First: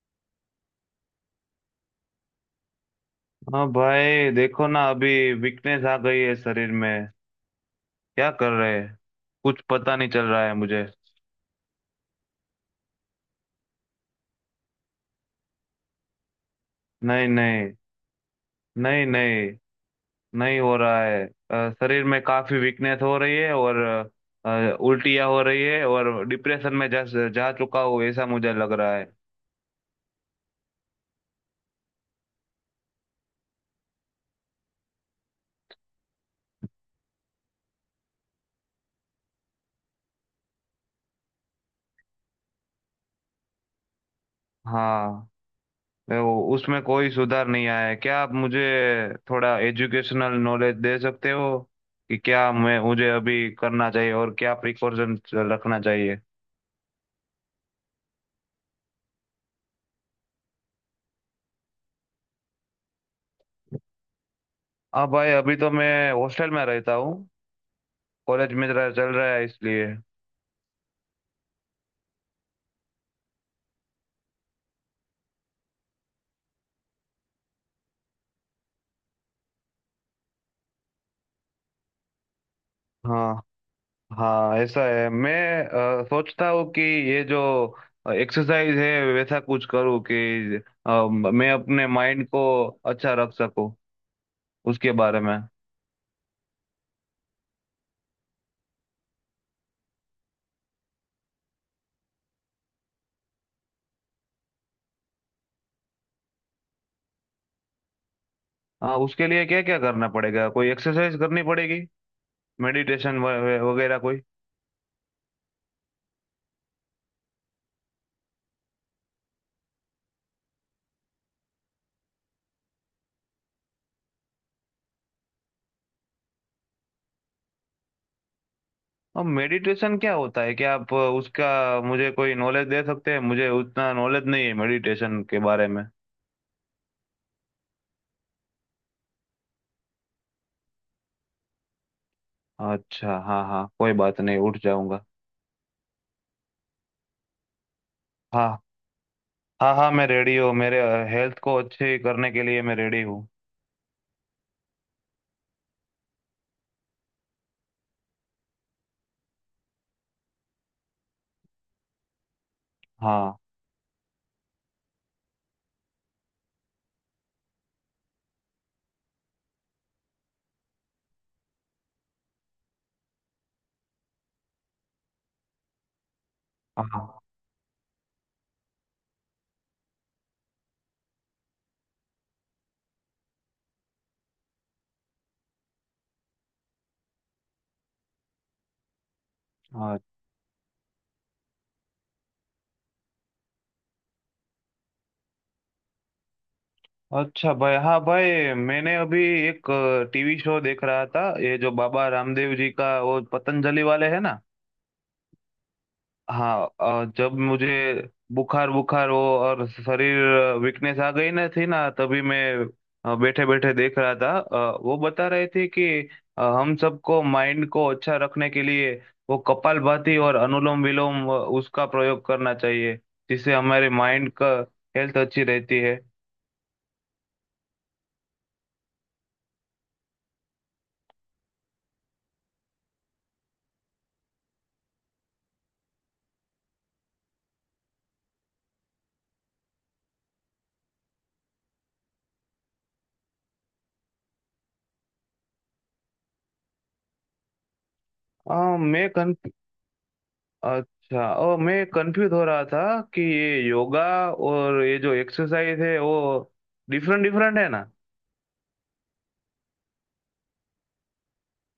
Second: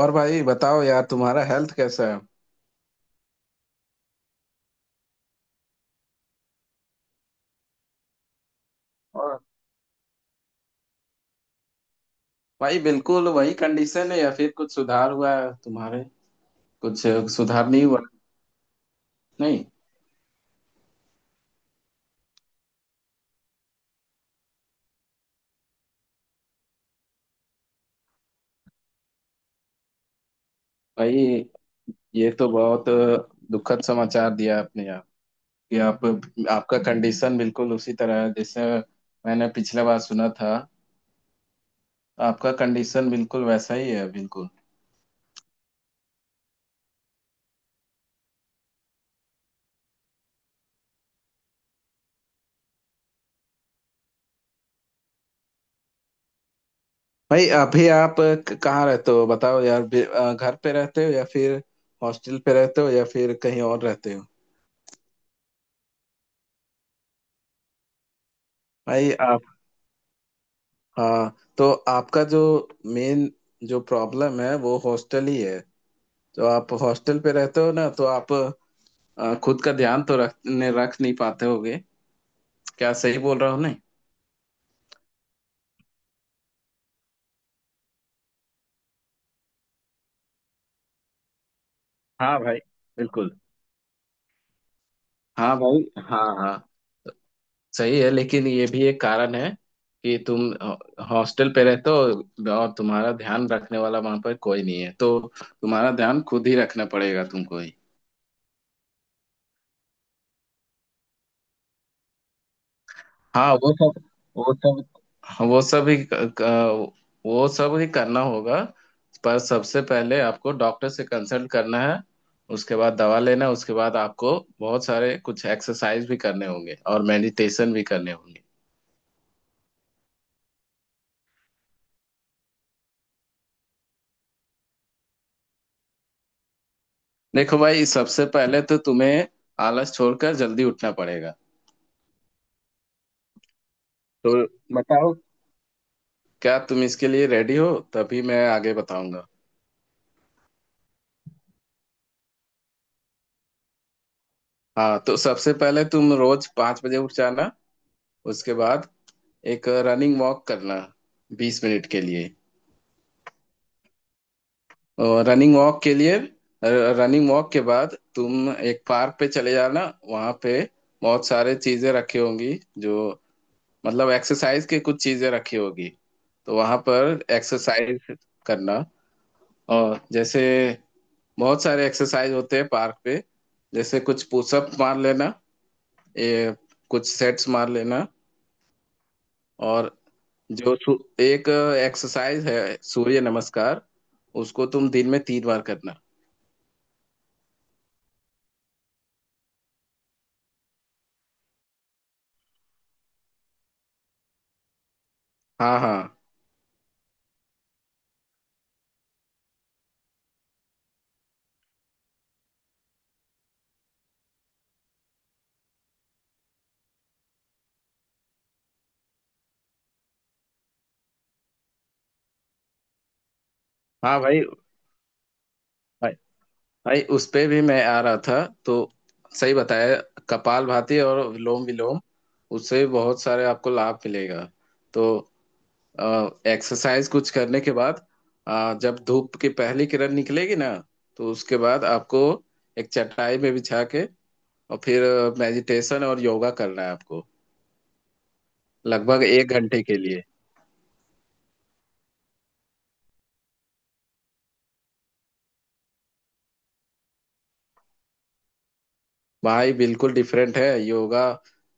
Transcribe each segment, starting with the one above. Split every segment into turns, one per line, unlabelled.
और भाई बताओ यार, तुम्हारा हेल्थ कैसा है?
हाँ भाई, देखो ना, अभी वीकनेस आ गई है शरीर में। क्या कर रहे हैं,
और
कुछ पता नहीं चल रहा है मुझे।
भाई, बिल्कुल वही कंडीशन है या फिर कुछ सुधार हुआ है तुम्हारे? कुछ
नहीं
सुधार
नहीं।
नहीं हुआ?
नहीं नहीं।
नहीं?
नहीं हो रहा है। शरीर में काफी वीकनेस हो रही है, और उल्टियाँ हो रही है, और डिप्रेशन में जा जा चुका हूँ, ऐसा मुझे लग रहा है।
भाई, ये तो बहुत दुखद समाचार दिया आपने यार। कि आप आपका कंडीशन बिल्कुल उसी तरह है जैसे मैंने पिछले बार सुना था। आपका कंडीशन बिल्कुल वैसा ही है, बिल्कुल।
हाँ, उसमें कोई सुधार नहीं आया है। क्या आप मुझे थोड़ा एजुकेशनल नॉलेज दे सकते हो कि क्या मैं मुझे अभी करना चाहिए और क्या प्रिकॉशन रखना चाहिए?
भाई, अभी आप कहाँ रहते हो, बताओ यार? घर पे रहते हो या फिर हॉस्टल पे रहते हो या फिर कहीं और रहते हो?
हाँ भाई, अभी तो मैं हॉस्टल में रहता हूँ, कॉलेज में जरा चल
भाई,
रहा है इसलिए।
हाँ, तो आपका जो मेन जो प्रॉब्लम है वो हॉस्टल ही है। तो आप हॉस्टल पे रहते हो ना, तो आप खुद का ध्यान तो रख नहीं पाते होगे। क्या सही बोल
हाँ
रहा हूँ? नहीं?
हाँ, ऐसा है। मैं सोचता हूँ कि ये जो एक्सरसाइज है वैसा कुछ करूँ कि मैं अपने माइंड
हाँ
को
भाई,
अच्छा रख
बिल्कुल।
सकूँ उसके बारे में।
हाँ भाई। हाँ, हाँ, सही है। लेकिन ये भी एक कारण है कि तुम हॉस्टल पे रहते हो और तुम्हारा ध्यान रखने वाला वहां पर कोई नहीं है, तो तुम्हारा ध्यान खुद ही रखना पड़ेगा, तुमको ही।
हाँ, उसके लिए क्या क्या करना पड़ेगा? कोई एक्सरसाइज करनी पड़ेगी, मेडिटेशन
हाँ,
वगैरह कोई?
वो सब हाँ, क- वो सब ही करना होगा। पर सबसे पहले आपको डॉक्टर से कंसल्ट करना है, उसके बाद दवा लेना है, उसके बाद आपको बहुत सारे कुछ एक्सरसाइज भी करने होंगे और मेडिटेशन भी करने होंगे।
अब मेडिटेशन क्या होता है? क्या आप उसका मुझे कोई नॉलेज दे सकते हैं? मुझे उतना नॉलेज नहीं है मेडिटेशन के बारे में।
देखो भाई, सबसे पहले तो तुम्हें आलस छोड़कर जल्दी उठना पड़ेगा।
अच्छा हाँ हाँ, कोई बात
तो
नहीं, उठ जाऊंगा।
बताओ, क्या तुम इसके लिए रेडी हो? तभी मैं
हाँ
आगे बताऊंगा।
हाँ हाँ, मैं रेडी हूँ। मेरे हेल्थ को अच्छे करने के लिए मैं रेडी हूँ।
हाँ, तो सबसे पहले तुम रोज 5 बजे उठ जाना। उसके बाद एक रनिंग वॉक करना 20 मिनट के लिए।
हाँ।
और रनिंग वॉक के लिए, रनिंग वॉक के बाद तुम एक पार्क पे चले जाना। वहाँ पे बहुत सारे चीजें रखी होंगी, जो, मतलब एक्सरसाइज के कुछ चीजें रखी होगी। तो वहाँ पर
हाँ।
एक्सरसाइज करना। और जैसे बहुत सारे एक्सरसाइज होते हैं पार्क पे, जैसे कुछ पुशअप मार लेना, ये कुछ सेट्स मार लेना, और
हाँ।
जो सु, एक एक्सरसाइज है सूर्य नमस्कार, उसको तुम दिन में 3 बार करना।
अच्छा भाई। हाँ भाई, मैंने अभी एक टीवी शो देख रहा था, ये जो बाबा रामदेव जी का वो पतंजलि वाले है ना।
हाँ, हाँ।
हाँ। जब मुझे बुखार बुखार हो और शरीर वीकनेस आ गई ना थी ना, तभी मैं बैठे बैठे देख रहा था। वो बता रहे थे कि हम सबको माइंड को अच्छा रखने के लिए वो कपालभाति और अनुलोम विलोम उसका प्रयोग करना चाहिए, जिससे हमारे
हाँ
माइंड
भाई,
का हेल्थ अच्छी रहती है।
भाई, भाई, उस पे भी मैं आ रहा था। तो सही बताया, कपाल भाती और विलोम विलोम, उससे बहुत सारे आपको लाभ मिलेगा। तो एक्सरसाइज कुछ करने के बाद, जब धूप की पहली किरण निकलेगी ना, तो उसके बाद आपको एक चटाई में बिछा के और फिर मेडिटेशन और योगा करना है आपको,
अ, मैं
लगभग
कन
एक घंटे के लिए।
अच्छा, ओ, मैं कंफ्यूज हो रहा था कि ये योगा और ये जो एक्सरसाइज है वो डिफरेंट डिफरेंट है ना?
भाई बिल्कुल डिफरेंट है, योगा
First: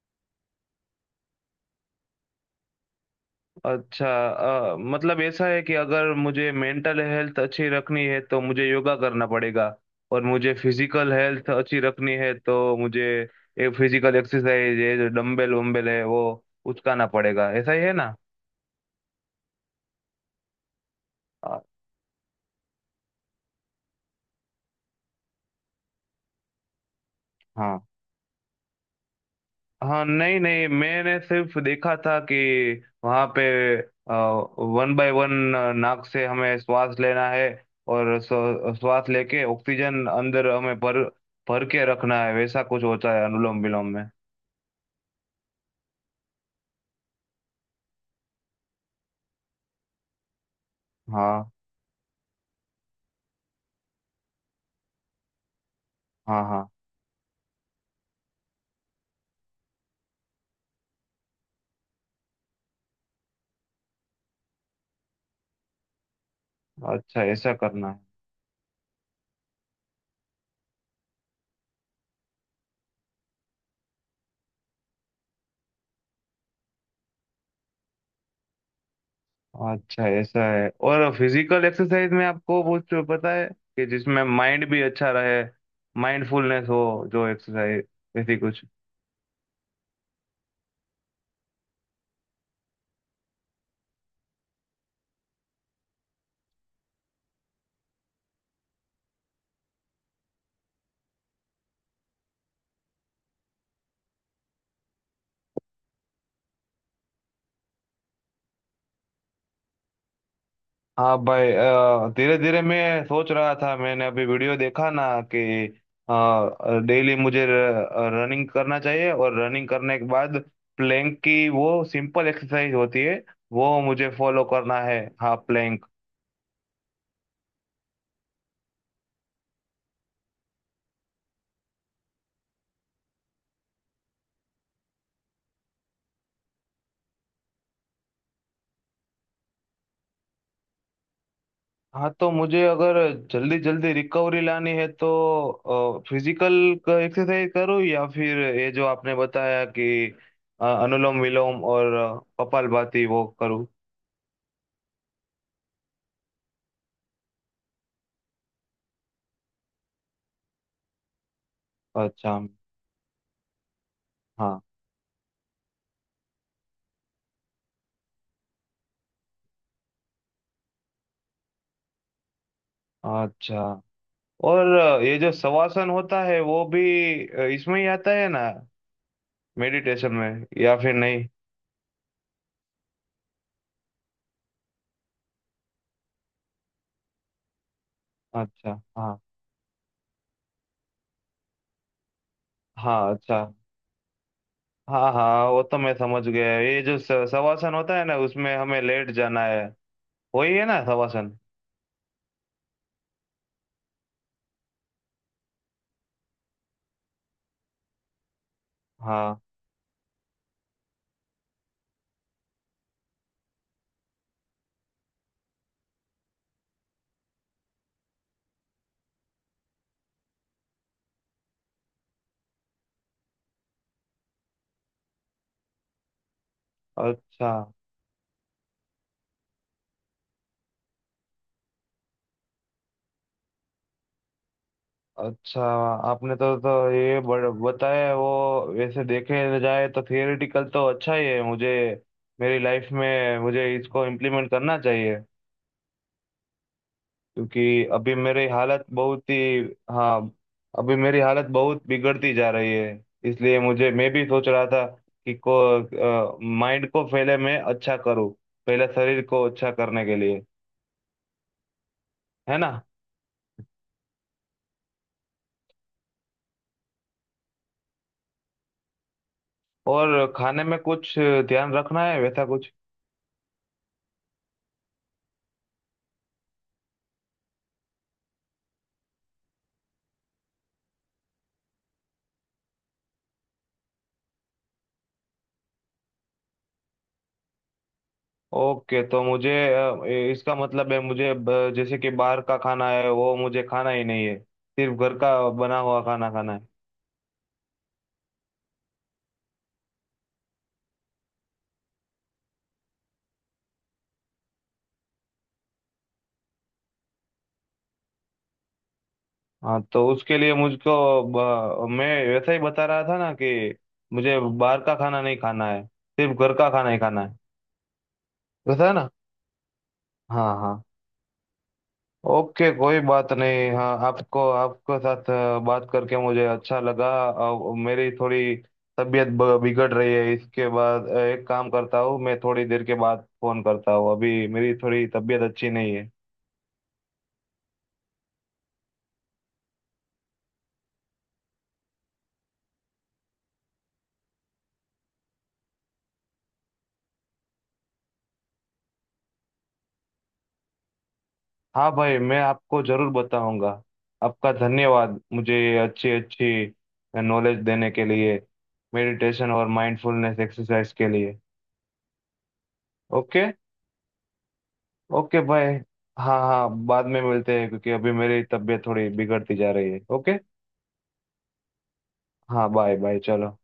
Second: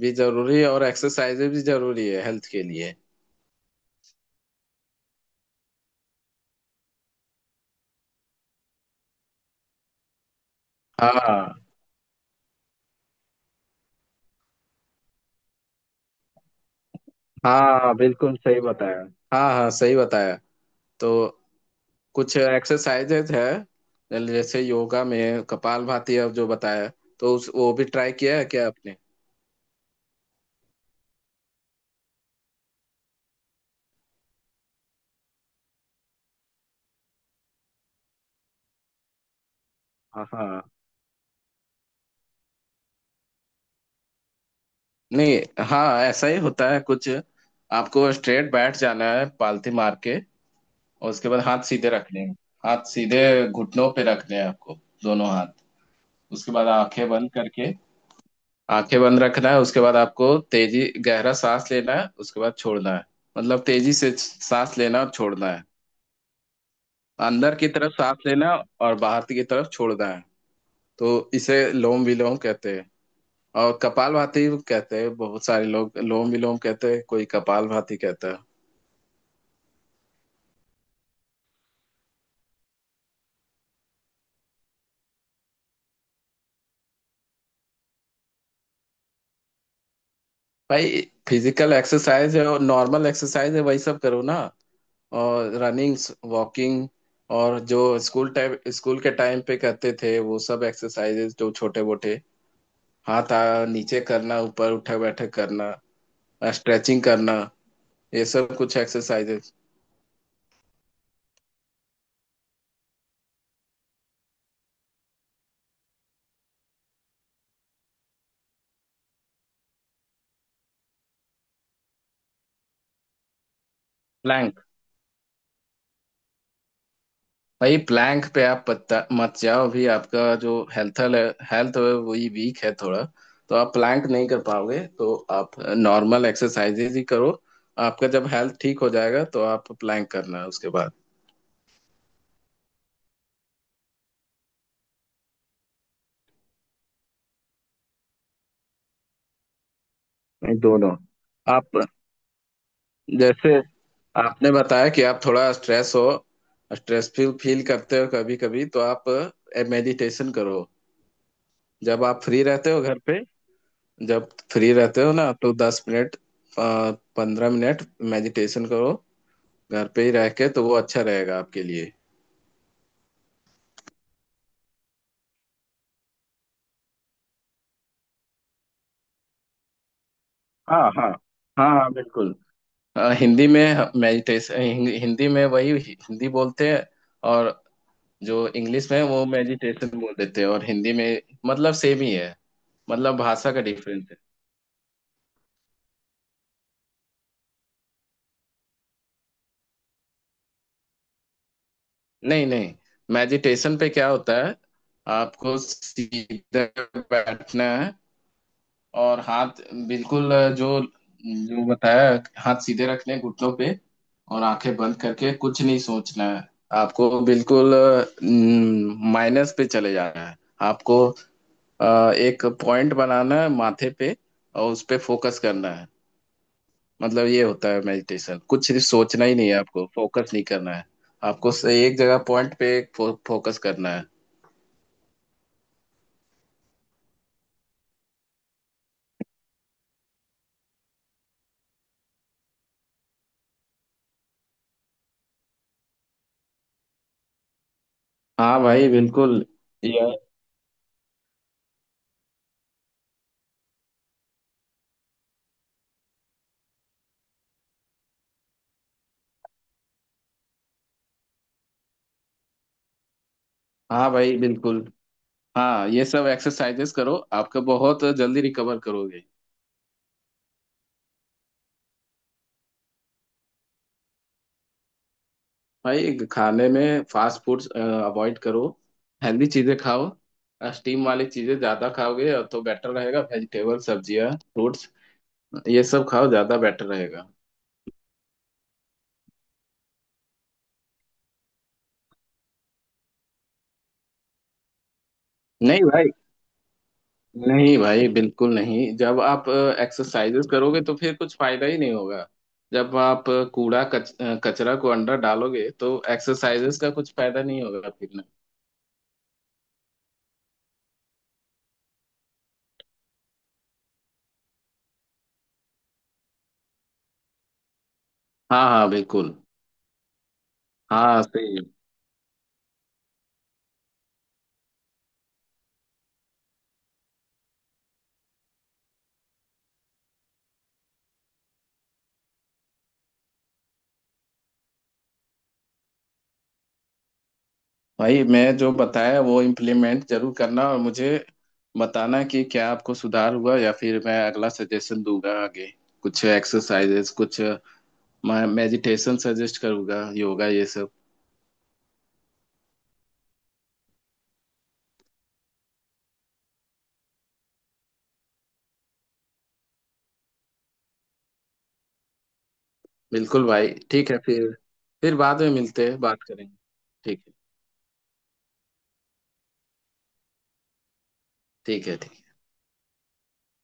भी जरूरी है और एक्सरसाइजेज भी जरूरी है हेल्थ के लिए।
अच्छा। मतलब ऐसा है कि अगर मुझे मेंटल हेल्थ अच्छी रखनी है तो मुझे योगा करना पड़ेगा, और मुझे फिजिकल हेल्थ
हाँ,
अच्छी रखनी है तो मुझे ये फिजिकल एक्सरसाइज, ये जो डम्बल वम्बल है, वो उचकाना पड़ेगा। ऐसा ही है
हाँ,
ना?
बिल्कुल सही बताया। हाँ, हाँ, सही बताया। तो
अ,
कुछ एक्सरसाइजेज है, जैसे योगा में कपालभाति, अब जो बताया, तो उस वो
हाँ
भी ट्राई किया है क्या आपने?
हाँ। नहीं नहीं, मैंने सिर्फ देखा था कि वहाँ पे वन बाय वन नाक से हमें श्वास लेना है, और श्वास लेके ऑक्सीजन
हाँ,
अंदर
हाँ।
हमें भर भर के रखना है, वैसा कुछ होता है अनुलोम विलोम में।
नहीं, हाँ, ऐसा ही होता है कुछ। आपको स्ट्रेट बैठ जाना है पालथी मार के, और उसके बाद
हाँ
हाथ सीधे रखने हैं। हाथ सीधे घुटनों पे रखने हैं आपको, दोनों हाथ।
हाँ।
उसके बाद
हाँ,
आंखें बंद करके आंखें बंद रखना है। उसके बाद आपको तेजी, गहरा सांस लेना है, उसके बाद छोड़ना है। मतलब तेजी से सांस लेना और छोड़ना है।
अच्छा ऐसा
अंदर की
करना
तरफ
है।
सांस लेना और बाहर की तरफ छोड़ना है। तो इसे लोम विलोम कहते हैं और कपालभाति कहते हैं। बहुत सारे लोग लोम विलोम कहते हैं, कोई कपालभाति कहता है।
अच्छा ऐसा है। और फिजिकल एक्सरसाइज में आपको कुछ पता है कि जिसमें माइंड भी अच्छा रहे, माइंडफुलनेस हो, जो एक्सरसाइज, ऐसी कुछ?
भाई, फिजिकल एक्सरसाइज है और नॉर्मल एक्सरसाइज है, वही सब करो ना। और रनिंग, वॉकिंग, और जो स्कूल के टाइम पे करते थे वो सब एक्सरसाइजेज, जो छोटे मोटे, हाथ नीचे करना, ऊपर, उठक बैठक करना, स्ट्रेचिंग करना, ये सब कुछ एक्सरसाइजेस।
हाँ भाई, धीरे धीरे मैं सोच रहा था। मैंने अभी वीडियो देखा ना, कि डेली मुझे रनिंग करना चाहिए, और रनिंग करने के बाद प्लैंक की वो सिंपल एक्सरसाइज होती है, वो मुझे फॉलो
प्लैंक,
करना है। हाँ, प्लैंक।
भाई प्लैंक पे आप पत्ता मत जाओ, भी आपका जो हेल्थ हेल्थ है वही वीक है थोड़ा। तो आप प्लैंक नहीं कर पाओगे, तो आप नॉर्मल एक्सरसाइजेज ही करो। आपका जब हेल्थ ठीक हो जाएगा तो आप प्लैंक करना उसके बाद।
हाँ, तो मुझे अगर जल्दी जल्दी रिकवरी लानी है तो फिजिकल एक्सरसाइज करूँ, या फिर ये जो आपने बताया कि
नहीं, दोनों।
अनुलोम विलोम
आप,
और कपालभाति वो
जैसे
करूँ?
आपने बताया कि आप थोड़ा स्ट्रेस हो, स्ट्रेस फील फील करते हो कभी कभी, तो आप मेडिटेशन करो, जब आप
अच्छा।
फ्री रहते हो घर पे। जब
हाँ।
फ्री रहते हो ना, तो 10 मिनट, 15 मिनट मेडिटेशन करो, घर पे ही रह के, तो वो अच्छा रहेगा आपके लिए।
अच्छा। और ये जो शवासन होता है वो भी इसमें ही आता है ना, मेडिटेशन में, या
हाँ,
फिर
हाँ।
नहीं?
हाँ, हाँ, बिल्कुल। हिंदी में मेडिटेशन, हिंदी में वही हिंदी बोलते हैं, और जो
अच्छा।
इंग्लिश में
हाँ
वो मेडिटेशन बोल देते हैं, और हिंदी में मतलब सेम ही है।
हाँ।
मतलब
अच्छा।
भाषा का डिफरेंस है।
हाँ हाँ, वो तो मैं समझ गया। ये जो शवासन होता है ना, उसमें हमें लेट जाना है, वही है ना शवासन?
नहीं, नहीं, मेडिटेशन पे क्या होता है, आपको सीधा बैठना है और
हाँ।
हाथ, बिल्कुल जो जो बताया, हाथ सीधे रखने हैं घुटनों पे, और आंखें बंद करके कुछ नहीं सोचना है। आपको बिल्कुल माइनस पे चले जाना है। आपको एक पॉइंट बनाना है माथे पे और उस पे फोकस करना है। मतलब ये
अच्छा।
होता है मेडिटेशन, कुछ सिर्फ सोचना ही नहीं है, आपको फोकस नहीं करना है, आपको एक जगह पॉइंट पे फोकस करना है।
अच्छा। आपने तो ये बताया, वो वैसे देखे जाए तो थियोरेटिकल तो अच्छा ही है। मुझे मेरी लाइफ में मुझे इसको इम्प्लीमेंट करना चाहिए, क्योंकि अभी मेरी
हाँ
हालत
भाई
बहुत
बिल्कुल।
ही।
यह
हाँ। अभी मेरी हालत बहुत बिगड़ती जा रही है, इसलिए मुझे, मैं भी सोच रहा था कि को माइंड को पहले मैं अच्छा करूँ, पहले शरीर को अच्छा करने के लिए, है ना?
हाँ भाई बिल्कुल। हाँ, ये सब एक्सरसाइजेस करो, आपका बहुत जल्दी रिकवर करोगे।
और खाने में कुछ ध्यान रखना है, वैसा कुछ?
भाई खाने में फास्ट फूड्स अवॉइड करो, हेल्दी चीजें खाओ। स्टीम वाली चीजें ज्यादा खाओगे तो बेटर रहेगा, वेजिटेबल, सब्जियां, फ्रूट्स, ये सब खाओ, ज्यादा बेटर रहेगा।
ओके, तो मुझे इसका मतलब है मुझे जैसे कि बाहर का खाना है वो मुझे खाना ही नहीं है, सिर्फ घर का बना
नहीं
हुआ
भाई,
खाना खाना है?
नहीं भाई, बिल्कुल नहीं। जब आप एक्सरसाइजेस करोगे तो फिर कुछ फायदा ही नहीं होगा, जब आप कूड़ा कचरा को अंदर डालोगे तो एक्सरसाइजेस का कुछ फायदा नहीं होगा फिर ना।
हाँ, तो उसके लिए मुझको मैं वैसा ही बता रहा था ना कि मुझे बाहर का खाना नहीं खाना है, सिर्फ घर का खाना ही खाना है।
हाँ,
वैसा
हाँ,
है ना?
बिल्कुल।
हाँ हाँ।
हाँ, सही।
ओके, कोई बात नहीं। हाँ, आपको, आपके साथ बात करके मुझे अच्छा लगा। मेरी थोड़ी तबीयत बिगड़ रही है। इसके बाद एक काम करता हूँ, मैं थोड़ी देर के बाद फोन करता हूँ, अभी मेरी थोड़ी तबीयत अच्छी नहीं है।
भाई, मैं जो बताया वो इम्प्लीमेंट जरूर करना, और मुझे बताना कि क्या आपको सुधार हुआ, या फिर मैं अगला सजेशन दूंगा आगे, कुछ एक्सरसाइजेस, कुछ मेडिटेशन सजेस्ट करूंगा, योगा, ये सब।
हाँ भाई, मैं आपको जरूर बताऊंगा। आपका धन्यवाद, मुझे अच्छी अच्छी नॉलेज देने के लिए, मेडिटेशन और माइंडफुलनेस एक्सरसाइज के लिए। ओके।
बिल्कुल भाई, ठीक है फिर
ओके
बाद में
भाई।
मिलते हैं, बात
हाँ
करेंगे।
हाँ, बाद में
ठीक है।
मिलते हैं, क्योंकि अभी मेरी तबीयत थोड़ी बिगड़ती जा रही है। ओके।
ठीक है। ठीक।
हाँ, बाय बाय, चलो।